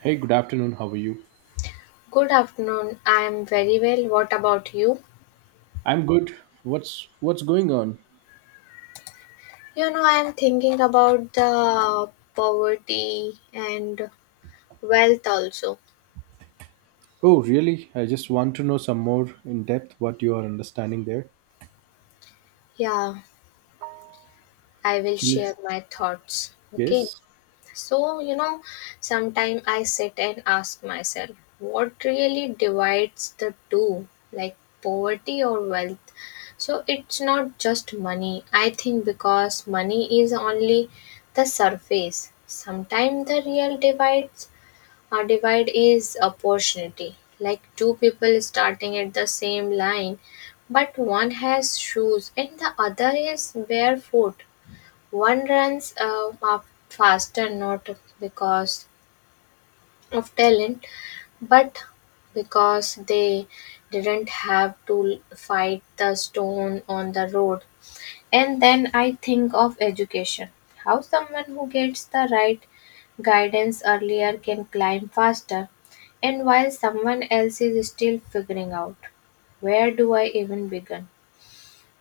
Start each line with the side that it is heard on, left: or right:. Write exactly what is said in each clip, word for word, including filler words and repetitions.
right: Hey, good afternoon. How are you?
left: Good afternoon. I'm very well. What about you?
right: I'm good. What's what's going on?
left: You know, I'm thinking about the poverty and wealth also.
right: Oh, really? I just want to know some more in depth what you are understanding there.
left: Yeah, I will share
right: Yes.
left: my thoughts. Okay.
right: Yes.
left: So, you know, sometimes I sit and ask myself, what really divides the two, like poverty or wealth? So, it's not just money. I think because money is only the surface. Sometimes the real divide our divide is opportunity, like two people starting at the same line, but one has shoes and the other is barefoot. One runs uh, up faster not because of talent, but because they didn't have to fight the stone on the road. And then I think of education, how someone who gets the right guidance earlier can climb faster, and while someone else is still figuring out, where do I even begin?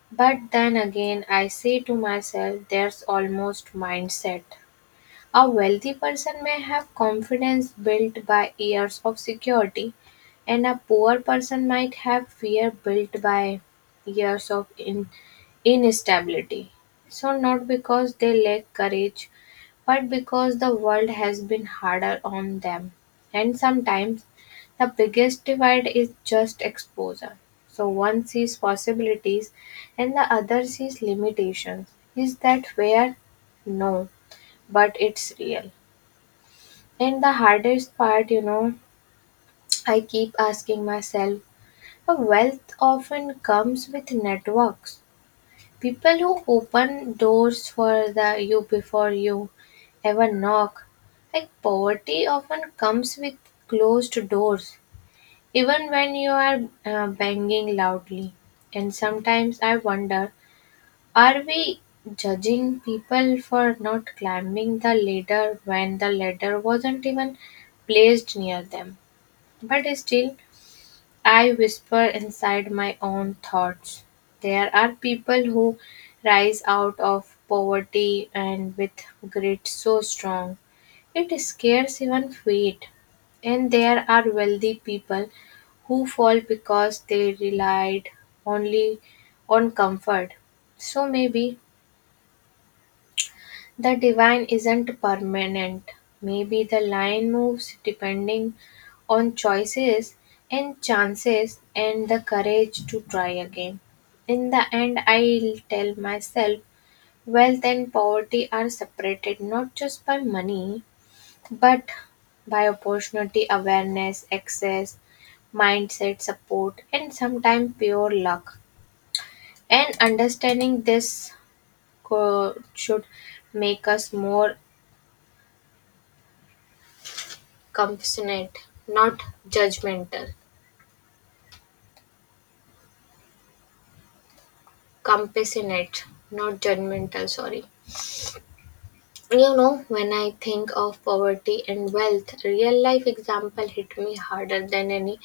left: But then again, I say to myself, there's almost mindset. A wealthy person may have confidence built by years of security, and a poor person might have fear built by years of in- instability. So, not because they lack courage, but because the world has been harder on them. And sometimes the biggest divide is just exposure. So, one sees possibilities and the other sees limitations. Is that fair? No, but it's real. And the hardest part, you know, I keep asking myself, a wealth often comes with networks. People who open doors for the you before you ever knock. Like poverty often comes with closed doors, even when you are uh, banging loudly. And sometimes I wonder, are we judging people for not climbing the ladder when the ladder wasn't even placed near them? But still, I whisper inside my own thoughts. There are people who rise out of poverty and with grit so strong, it scares even fate. And there are wealthy people who fall because they relied only on comfort. So maybe the divine isn't permanent. Maybe the line moves depending on choices and chances and the courage to try again. In the end, I'll tell myself wealth and poverty are separated not just by money, but by opportunity, awareness, access, mindset, support, and sometimes pure luck. And understanding this co- should make us more compassionate, not judgmental. Compassionate, not judgmental, sorry. You know, when I think of poverty and wealth, real life example hit me harder than any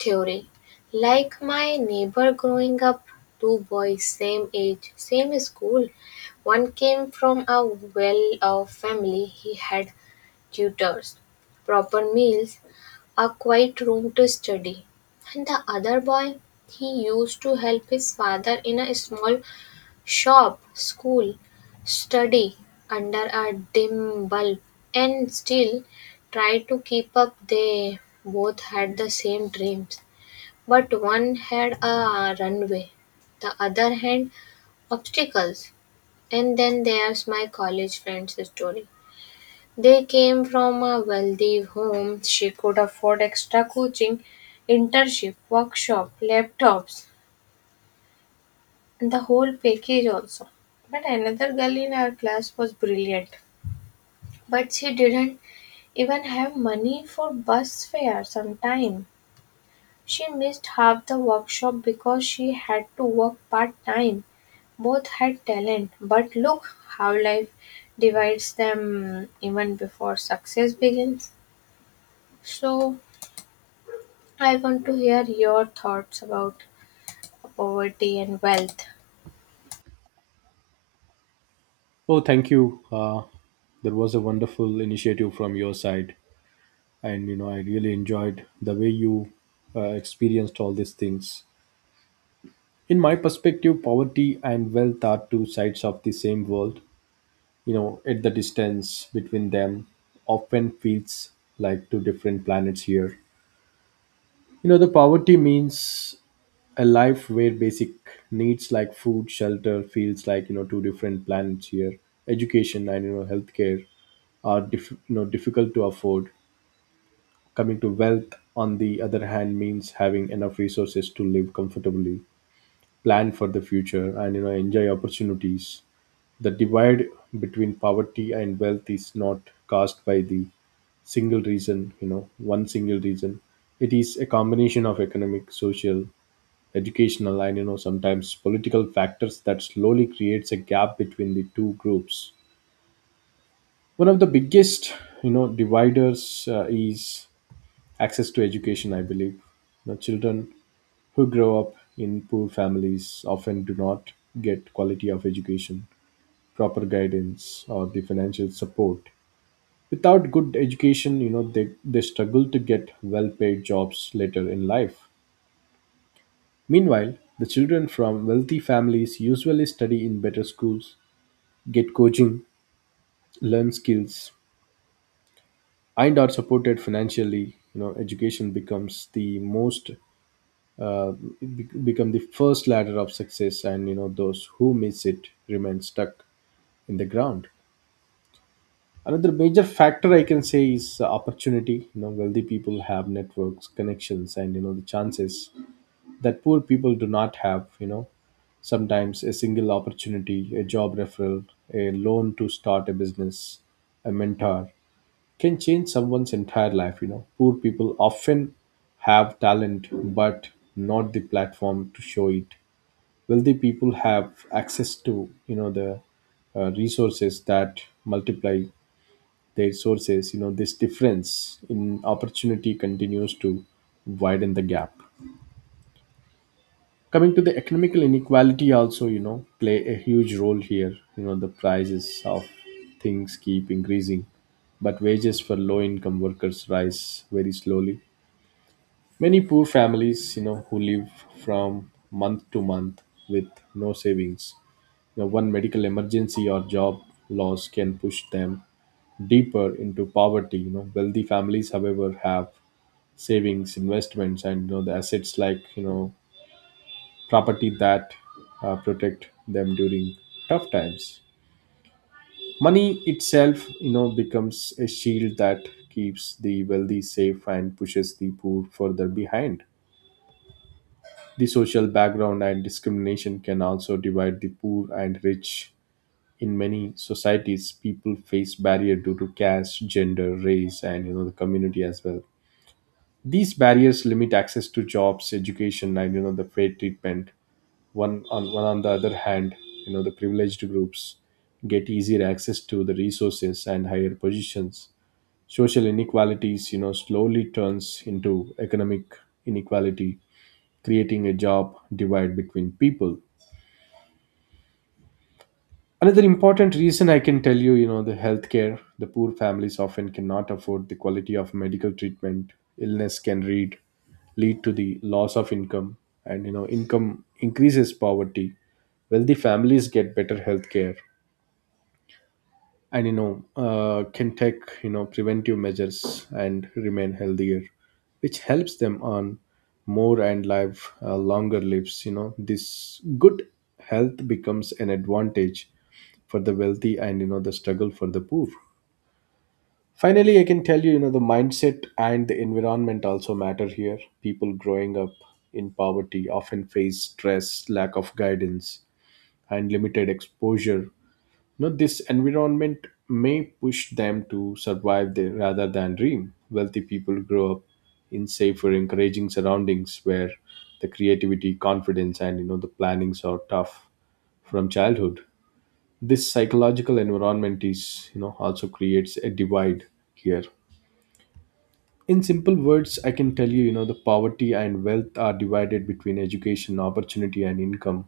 left: theory. Like my neighbor growing up, two boys, same age, same school. One came from a well off family. He had tutors, proper meals, a quiet room to study. And the other boy, he used to help his father in a small shop, school, study under a dim bulb, and still try to keep up. They both had the same dreams, but one had a runway, the other had obstacles. And then there's my college friend's story. They came from a wealthy home; she could afford extra coaching, internship, workshop, laptops, and the whole package also. But another girl in our class was brilliant, but she didn't even have money for bus fare sometime. She missed half the workshop because she had to work part time. Both had talent, but look how life divides them even before success begins. So, I want to hear your thoughts about poverty and wealth.
right: Oh, thank you. Uh, that was a wonderful initiative from your side, and you know I really enjoyed the way you uh, experienced all these things. In my perspective, poverty and wealth are two sides of the same world. You know, at the distance between them often feels like two different planets here. You know, the poverty means a life where basic needs like food, shelter feels like you know two different planets here. Education and you know healthcare are diff- you know difficult to afford. Coming to wealth, on the other hand, means having enough resources to live comfortably, plan for the future, and you know enjoy opportunities. The divide between poverty and wealth is not caused by the single reason, you know, one single reason. It is a combination of economic, social, educational and you know sometimes political factors that slowly creates a gap between the two groups. One of the biggest you know dividers uh, is access to education, I believe. You know, children who grow up in poor families often do not get quality of education, proper guidance or the financial support. Without good education, you know, they, they struggle to get well paid jobs later in life. Meanwhile, the children from wealthy families usually study in better schools, get coaching, learn skills, and are supported financially. You know, education becomes the most uh, be- become the first ladder of success, and you know those who miss it remain stuck in the ground. Another major factor I can say is uh, opportunity. You know, wealthy people have networks, connections, and you know the chances that poor people do not have, you know. Sometimes a single opportunity, a job referral, a loan to start a business, a mentor can change someone's entire life, you know. Poor people often have talent but not the platform to show it. Wealthy people have access to, you know, the uh, resources that multiply their sources, you know, this difference in opportunity continues to widen the gap. Coming to the economical inequality, also you know play a huge role here. You know, the prices of things keep increasing but wages for low income workers rise very slowly. Many poor families, you know, who live from month to month with no savings, you know, one medical emergency or job loss can push them deeper into poverty. You know, wealthy families however have savings, investments and you know the assets like you know property that uh, protect them during tough times. Money itself, you know, becomes a shield that keeps the wealthy safe and pushes the poor further behind. The social background and discrimination can also divide the poor and rich. In many societies, people face barrier due to caste, gender, race, and you know the community as well. These barriers limit access to jobs, education, and you know the fair treatment. one on one on the other hand, you know the privileged groups get easier access to the resources and higher positions. Social inequalities you know slowly turns into economic inequality, creating a job divide between people. Another important reason I can tell you, you know, the healthcare, the poor families often cannot afford the quality of medical treatment. Illness can read, lead to the loss of income, and you know, income increases poverty. Wealthy families get better healthcare, and you know uh, can take you know preventive measures and remain healthier, which helps them earn more and live uh, longer lives. You know, this good health becomes an advantage for the wealthy and you know the struggle for the poor. Finally, I can tell you, you know, the mindset and the environment also matter here. People growing up in poverty often face stress, lack of guidance and limited exposure. Know this environment may push them to survive there rather than dream. Wealthy people grow up in safer, encouraging surroundings where the creativity, confidence and you know the plannings are tough from childhood. This psychological environment is you know also creates a divide here. In simple words, I can tell you, you know, the poverty and wealth are divided between education, opportunity and income,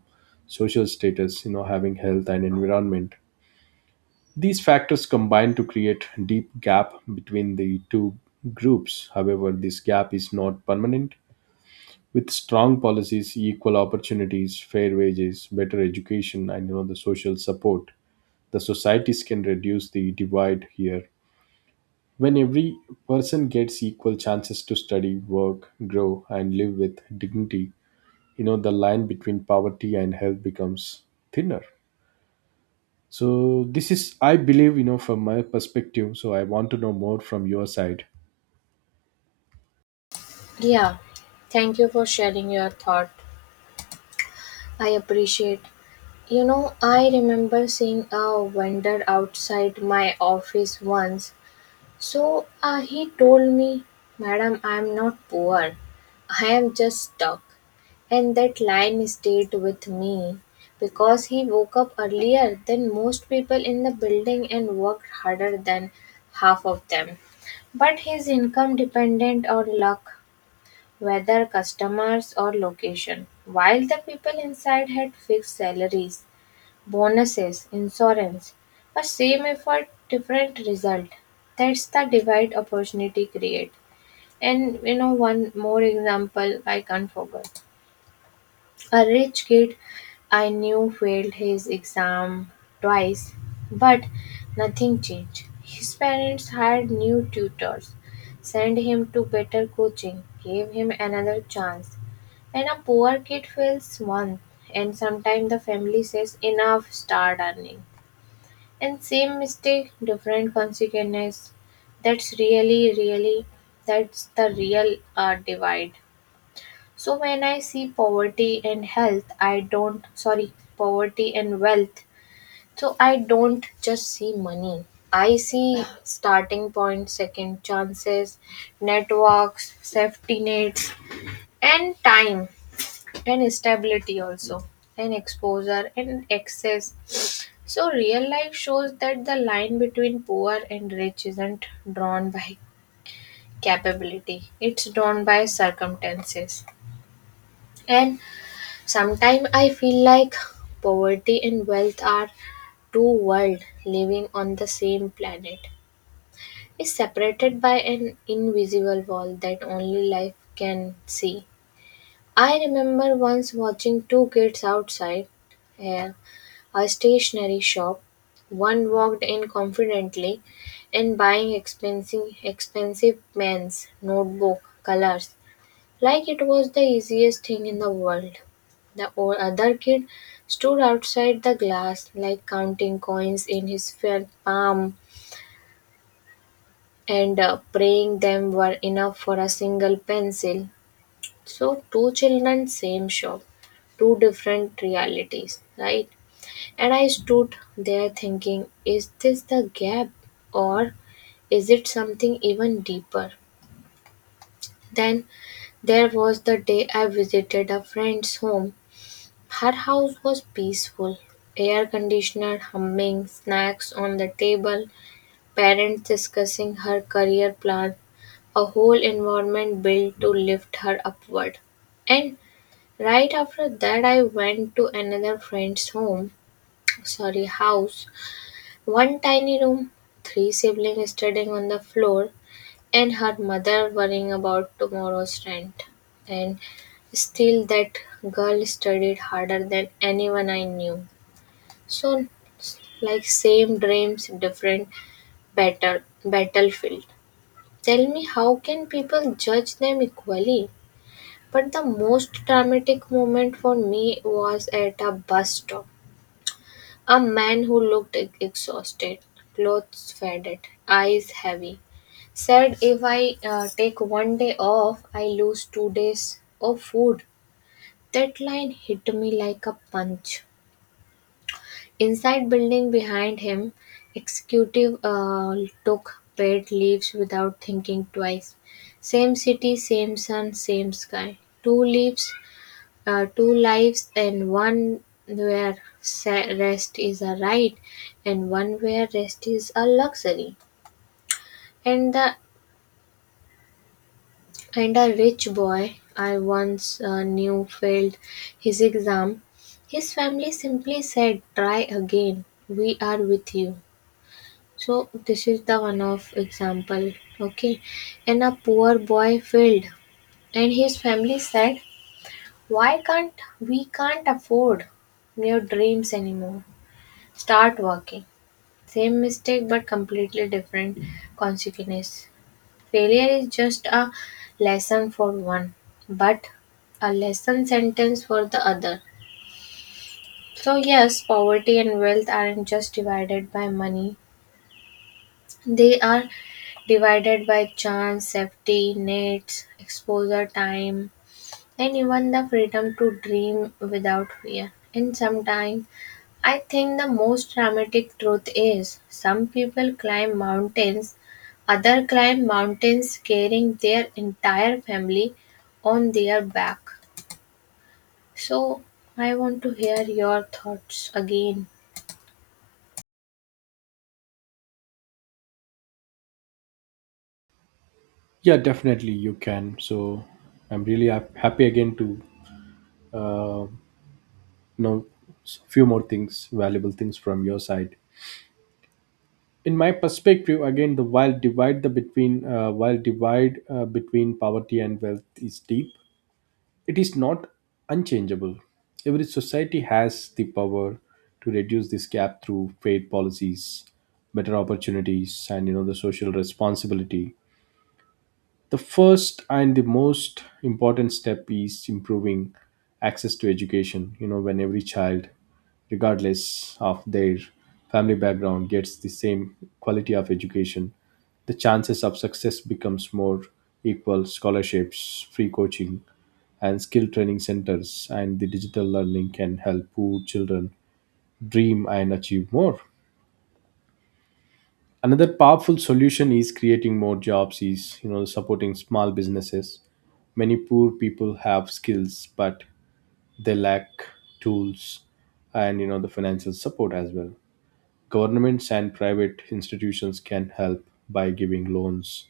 right: social status, you know, having health and environment. These factors combine to create deep gap between the two groups. However, this gap is not permanent. With strong policies, equal opportunities, fair wages, better education, and you know, the social support, the societies can reduce the divide here. When every person gets equal chances to study, work, grow, and live with dignity, you know the line between poverty and health becomes thinner. So this is, I believe, you know, from my perspective. So I want to know more from your side.
left: Yeah, thank you for sharing your thought. I appreciate. You know, I remember seeing a vendor outside my office once. So uh, he told me, Madam, I am not poor. I am just stuck. And that line stayed with me because he woke up earlier than most people in the building and worked harder than half of them. But his income dependent on luck, whether customers or location, while the people inside had fixed salaries. Bonuses, insurance, a same effort, different result. That's the divide opportunity create. And you know, one more example I can't forget. A rich kid I knew failed his exam twice, but nothing changed. His parents hired new tutors, sent him to better coaching, gave him another chance. And a poor kid fails once, and sometimes the family says, Enough, start earning. And same mistake, different consequences. That's really, really, that's the real uh, divide. So when I see poverty and health, I don't, sorry, poverty and wealth. So I don't just see money. I see starting point, second chances, networks, safety nets, and time, and stability also, and exposure, and access. So, real life shows that the line between poor and rich isn't drawn by capability, it's drawn by circumstances. And sometimes I feel like poverty and wealth are two worlds living on the same planet. It's separated by an invisible wall that only life can see. I remember once watching two kids outside a, a stationery shop. One walked in confidently and buying expensive expensive pens, notebook, colors, like it was the easiest thing in the world. The o- other kid stood outside the glass, like counting coins in his felt palm and uh, praying them were enough for a single pencil. So two children, same shop, two different realities, right? And I stood there thinking, is this the gap or is it something even deeper? Then there was the day I visited a friend's home. Her house was peaceful. Air conditioner humming, snacks on the table, parents discussing her career plan, a whole environment built to lift her upward. And right after that I went to another friend's home, sorry, house. One tiny room, three siblings studying on the floor, and her mother worrying about tomorrow's rent. And still, that girl studied harder than anyone I knew. So, like same dreams, different better battlefield. Tell me, how can people judge them equally? But the most dramatic moment for me was at a bus stop. A man who looked e- exhausted, clothes faded, eyes heavy, said, If I uh, take one day off, I lose two days of food. That line hit me like a punch. Inside building behind him, executive uh, took paid leaves without thinking twice. Same city, same sun, same sky. Two leaves uh, two lives, and one where sa- rest is a right and one where rest is a luxury. And the, and a rich boy I once uh, knew failed his exam. His family simply said, try again, we are with you. So this is the one of example. Okay. And a poor boy failed and his family said, why can't we can't afford your dreams anymore. Start working. Same mistake but completely different consequences. Failure is just a lesson for one, but a lesson sentence for the other. So, yes, poverty and wealth aren't just divided by money, they are divided by chance, safety, nets, exposure, time, and even the freedom to dream without fear. And sometimes I think the most dramatic truth is some people climb mountains, other climb mountains carrying their entire family on their back. So I want to hear your thoughts again.
right: Yeah, definitely you can. So I'm really hap- happy again to uh, know s- few more things, valuable things from your side. In my perspective, again, the while divide the between uh, while divide uh, between poverty and wealth is deep. It is not unchangeable. Every society has the power to reduce this gap through fair policies, better opportunities, and you know the social responsibility. The first and the most important step is improving access to education. You know, when every child, regardless of their family background, gets the same quality of education, the chances of success becomes more equal. Scholarships, free coaching and skill training centers and the digital learning can help poor children dream and achieve more. Another powerful solution is creating more jobs, is you know supporting small businesses. Many poor people have skills but they lack tools and you know the financial support as well. Governments and private institutions can help by giving loans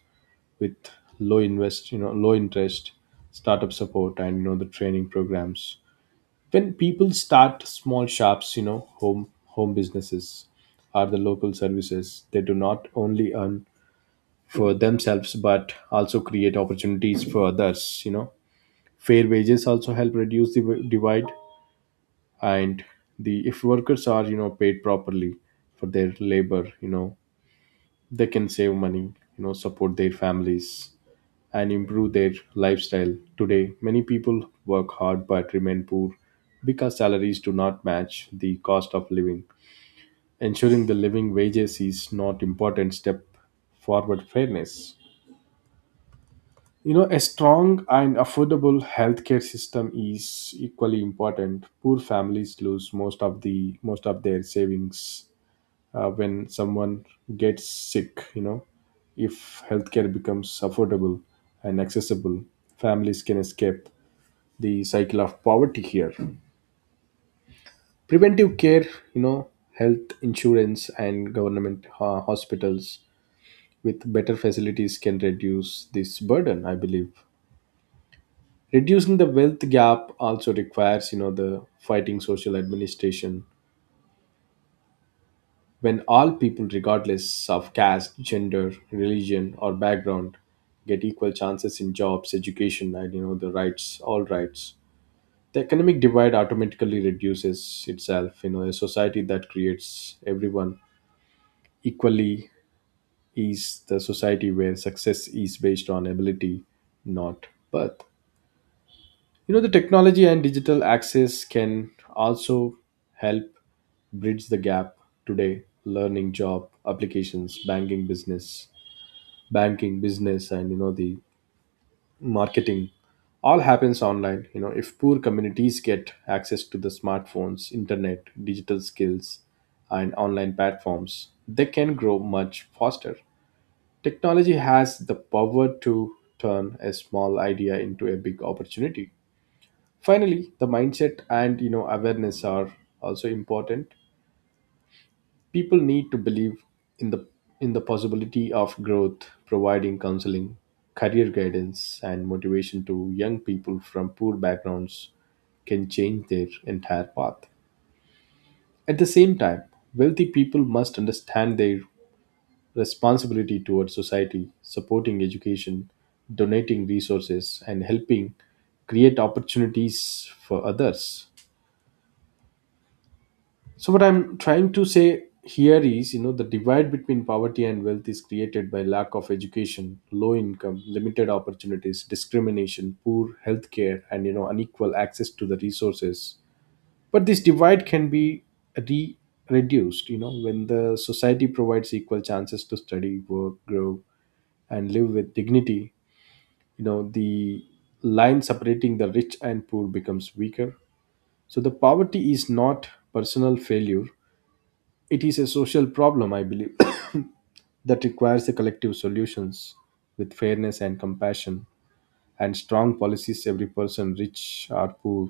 right: with low invest, you know, low interest startup support and you know the training programs. When people start small shops, you know, home home businesses or the local services, they do not only earn for themselves but also create opportunities for others. You know, fair wages also help reduce the w- divide. And the if workers are you know paid properly for their labor, you know, they can save money, you know, support their families and improve their lifestyle. Today, many people work hard but remain poor because salaries do not match the cost of living. Ensuring the living wages is not important step forward fairness. You know, a strong and affordable healthcare system is equally important. Poor families lose most of the most of their savings uh, when someone gets sick. You know, if healthcare becomes affordable and accessible, families can escape the cycle of poverty here. Preventive care, you know, health insurance and government uh, hospitals with better facilities can reduce this burden, I believe. Reducing the wealth gap also requires, you know, the fighting social administration. When all people, regardless of caste, gender, religion, or background, get equal chances in jobs, education, and you know the rights, all rights, the economic divide automatically reduces itself. You know, a society that creates everyone equally is the society where success is based on ability, not birth. You know, the technology and digital access can also help bridge the gap. Today learning, job applications, banking business banking business and you know the marketing all happens online. You know, if poor communities get access to the smartphones, internet, digital skills and online platforms, they can grow much faster. Technology has the power to turn a small idea into a big opportunity. Finally, the mindset and you know awareness are also important. People need to believe in the in the possibility of growth. Providing counseling, career guidance and motivation to young people from poor backgrounds can change their entire path. At the same time, wealthy people must understand their responsibility towards society, supporting education, donating resources and helping create opportunities for others. So what I'm trying to say here is, you know, the divide between poverty and wealth is created by lack of education, low income, limited opportunities, discrimination, poor healthcare, and you know, unequal access to the resources. But this divide can be re reduced, you know, when the society provides equal chances to study, work, grow, and live with dignity. You know, the line separating the rich and poor becomes weaker. So the poverty is not personal failure, it is a social problem, I believe, that requires a collective solutions with fairness and compassion and strong policies. Every person, rich or poor,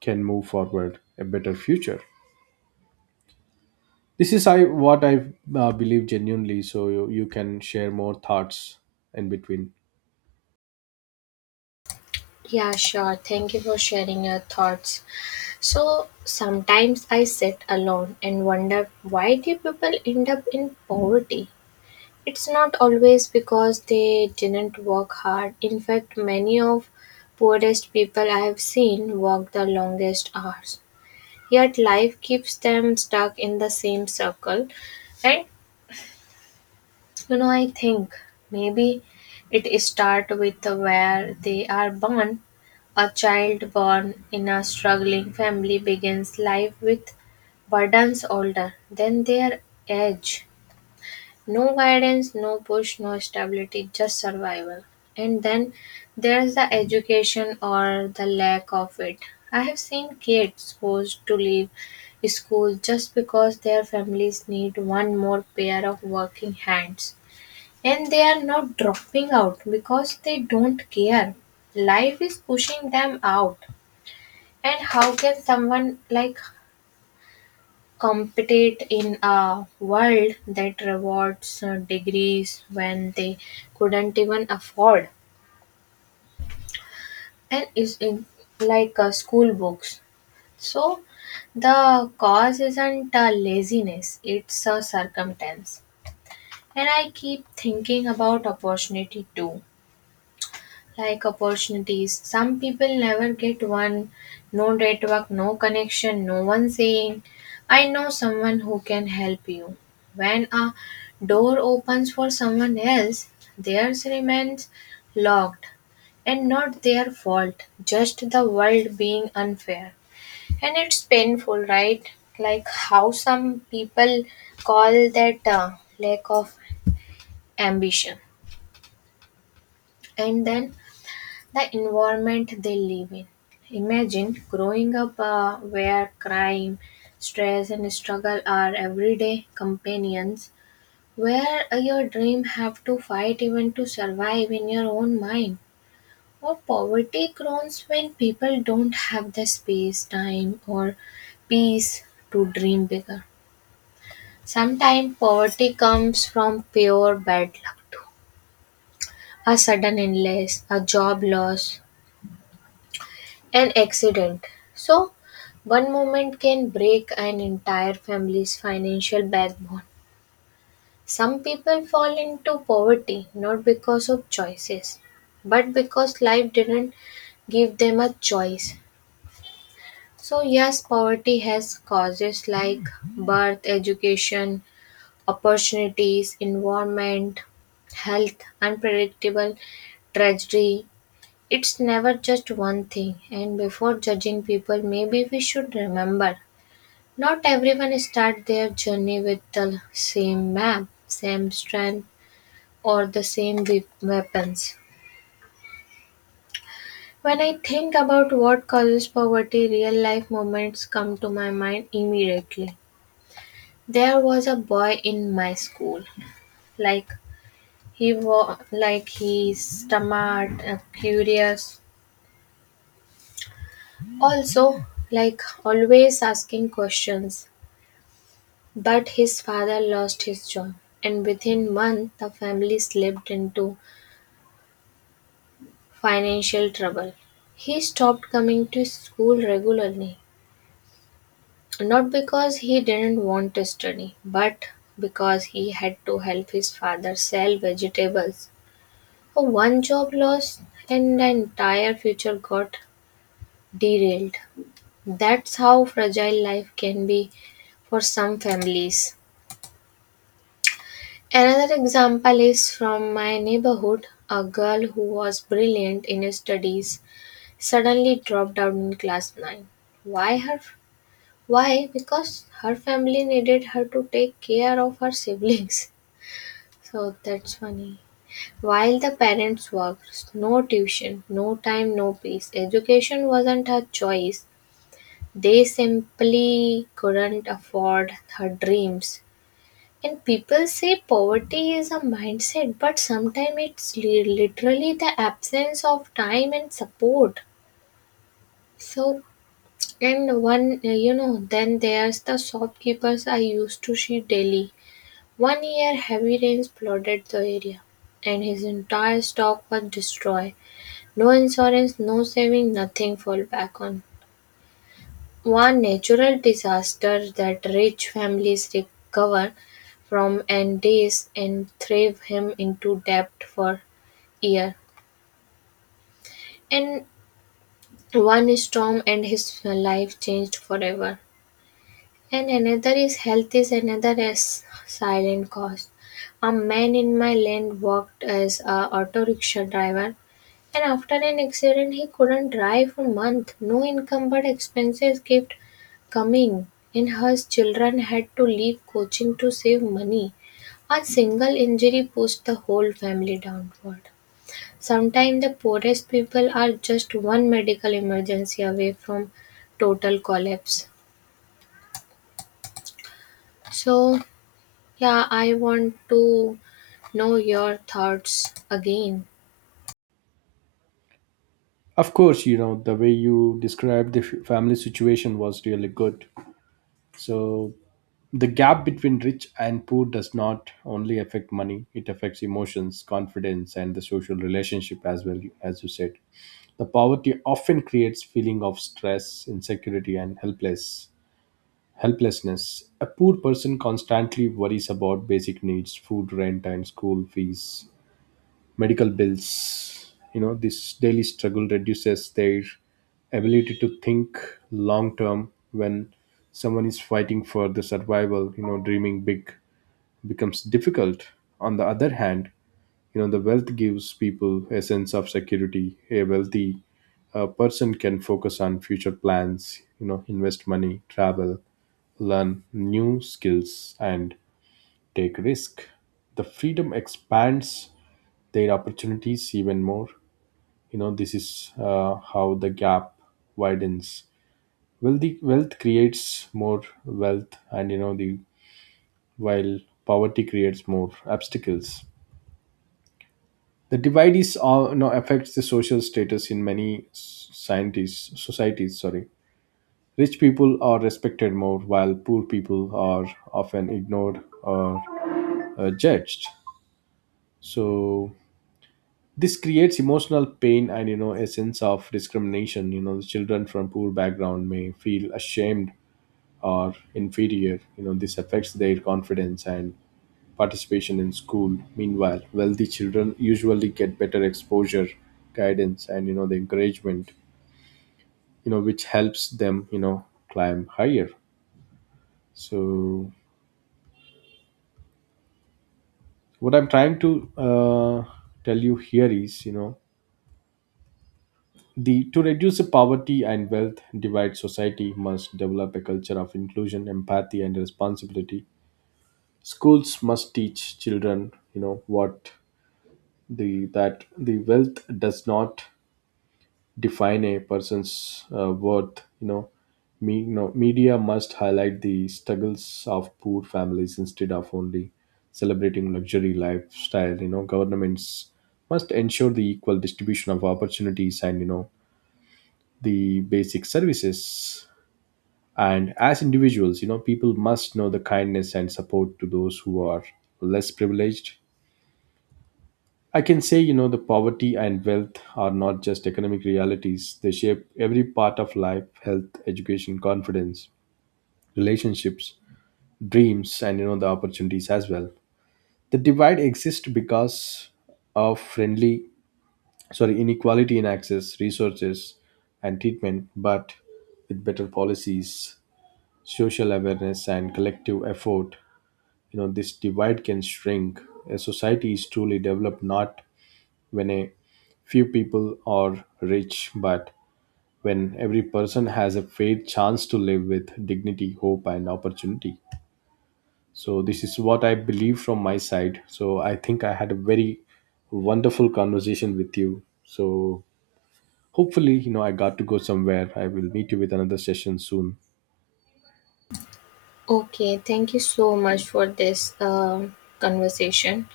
right: can move forward a better future. This is I what I uh, believe genuinely. So you, you can share more thoughts in between.
left: Yeah, sure. Thank you for sharing your thoughts. So sometimes I sit alone and wonder, why do people end up in poverty? It's not always because they didn't work hard. In fact, many of poorest people I have seen work the longest hours. Yet life keeps them stuck in the same circle. And you know, I think maybe it start with where they are born. A child born in a struggling family begins life with burdens older than their age, no guidance, no push, no stability, just survival. And then there's the education or the lack of it. I have seen kids forced to leave school just because their families need one more pair of working hands. And they are not dropping out because they don't care. Life is pushing them out. And how can someone like compete in a world that rewards uh, degrees when they couldn't even afford and is in like uh, school books. So the cause isn't uh, laziness, it's a circumstance. And I keep thinking about opportunity too, like opportunities. Some people never get one, no network, no connection, no one saying, I know someone who can help you. When a door opens for someone else, theirs remains locked, and not their fault, just the world being unfair. And it's painful, right? Like how some people call that uh, lack of ambition. And then the environment they live in. Imagine growing up uh, where crime, stress, and struggle are everyday companions, where uh, your dream have to fight even to survive in your own mind. Or poverty groans when people don't have the space, time, or peace to dream bigger. Sometimes poverty comes from pure bad luck too. A sudden illness, a job loss, an accident. So, one moment can break an entire family's financial backbone. Some people fall into poverty not because of choices, but because life didn't give them a choice. So, yes, poverty has causes like birth, education, opportunities, environment, health, unpredictable tragedy. It's never just one thing, and before judging people, maybe we should remember not everyone starts their journey with the same map, same strength, or the same we- weapons. When I think about what causes poverty, real life moments come to my mind immediately. There was a boy in my school, like he was like he's smart, uh, curious, also like always asking questions. But his father lost his job, and within months the family slipped into financial trouble. He stopped coming to school regularly, not because he didn't want to study, but because he had to help his father sell vegetables. One job loss and the entire future got derailed. That's how fragile life can be for some families. Another example is from my neighborhood. A girl who was brilliant in her studies suddenly dropped out in class nine. Why her, why? Because her family needed her to take care of her siblings. So that's funny. While the parents worked, no tuition, no time, no peace. Education wasn't her choice. They simply couldn't afford her dreams. And people say poverty is a mindset, but sometimes it's li- literally the absence of time and support. So, and one, uh, you know, then there's the shopkeepers I used to see daily. One year, heavy rains flooded the area, and his entire stock was destroyed. No insurance, no saving, nothing fall back on. One natural disaster that rich families recover from entails and thrive him into debt for year. And one storm and his life changed forever. And another is health is another as silent cost. A man in my land worked as a auto rickshaw driver, and after an accident he couldn't drive for a month. No income but expenses kept coming, and his children had to leave coaching to save money. A single injury pushed the whole family downward. Sometimes the poorest people are just one medical emergency away from total collapse. So yeah, I want to know your thoughts again.
right: Of course, you know the way you described the f- family situation was really good. So the gap between rich and poor does not only affect money, it affects emotions, confidence, and the social relationship as well, as you said. The poverty often creates feeling of stress, insecurity, and helpless helplessness. A poor person constantly worries about basic needs, food, rent, and school fees, medical bills. You know, this daily struggle reduces their ability to think long term. When someone is fighting for the survival, you know, dreaming big becomes difficult. On the other hand, you know, the wealth gives people a sense of security. A wealthy uh, person can focus on future plans, you know, invest money, travel, learn new skills, and take risk. The freedom expands their opportunities even more. You know, this is uh, how the gap widens. Wealthy wealth creates more wealth, and you know the while poverty creates more obstacles. The divide is uh, now affects the social status in many s- scientists, societies. Sorry, rich people are respected more, while poor people are often ignored or uh, judged. So this creates emotional pain and you know a sense of discrimination. You know, the children from poor background may feel ashamed or inferior. You know, this affects their confidence and participation in school. Meanwhile, wealthy children usually get better exposure, guidance, and you know the encouragement, you know, which helps them, you know, climb higher. So what I'm trying to uh, tell you here is, you know, the to reduce the poverty and wealth divide, society must develop a culture of inclusion, empathy, and responsibility. Schools must teach children, you know, what the that the wealth does not define a person's uh, worth. You know me, you know, media must highlight the struggles of poor families instead of only celebrating luxury lifestyle. You know, governments must ensure the equal distribution of opportunities and you know the basic services. And as individuals, you know, people must know the kindness and support to those who are less privileged. I can say, you know, the poverty and wealth are not just economic realities. They shape every part of life, health, education, confidence, relationships, dreams, and, you know, the opportunities as well. The divide exists because of friendly, sorry, inequality in access, resources, and treatment, but with better policies, social awareness, and collective effort, you know, this divide can shrink. A society is truly developed not when a few people are rich, but when every person has a fair chance to live with dignity, hope, and opportunity. So, this is what I believe from my side. So, I think I had a very wonderful conversation with you. So, hopefully, you know, I got to go somewhere. I will meet you with another session soon.
left: Okay, thank you so much for this um, conversation.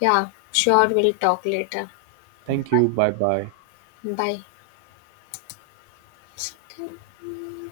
left: Yeah, sure, we'll talk later.
right: Thank you. Bye bye.
left: Bye.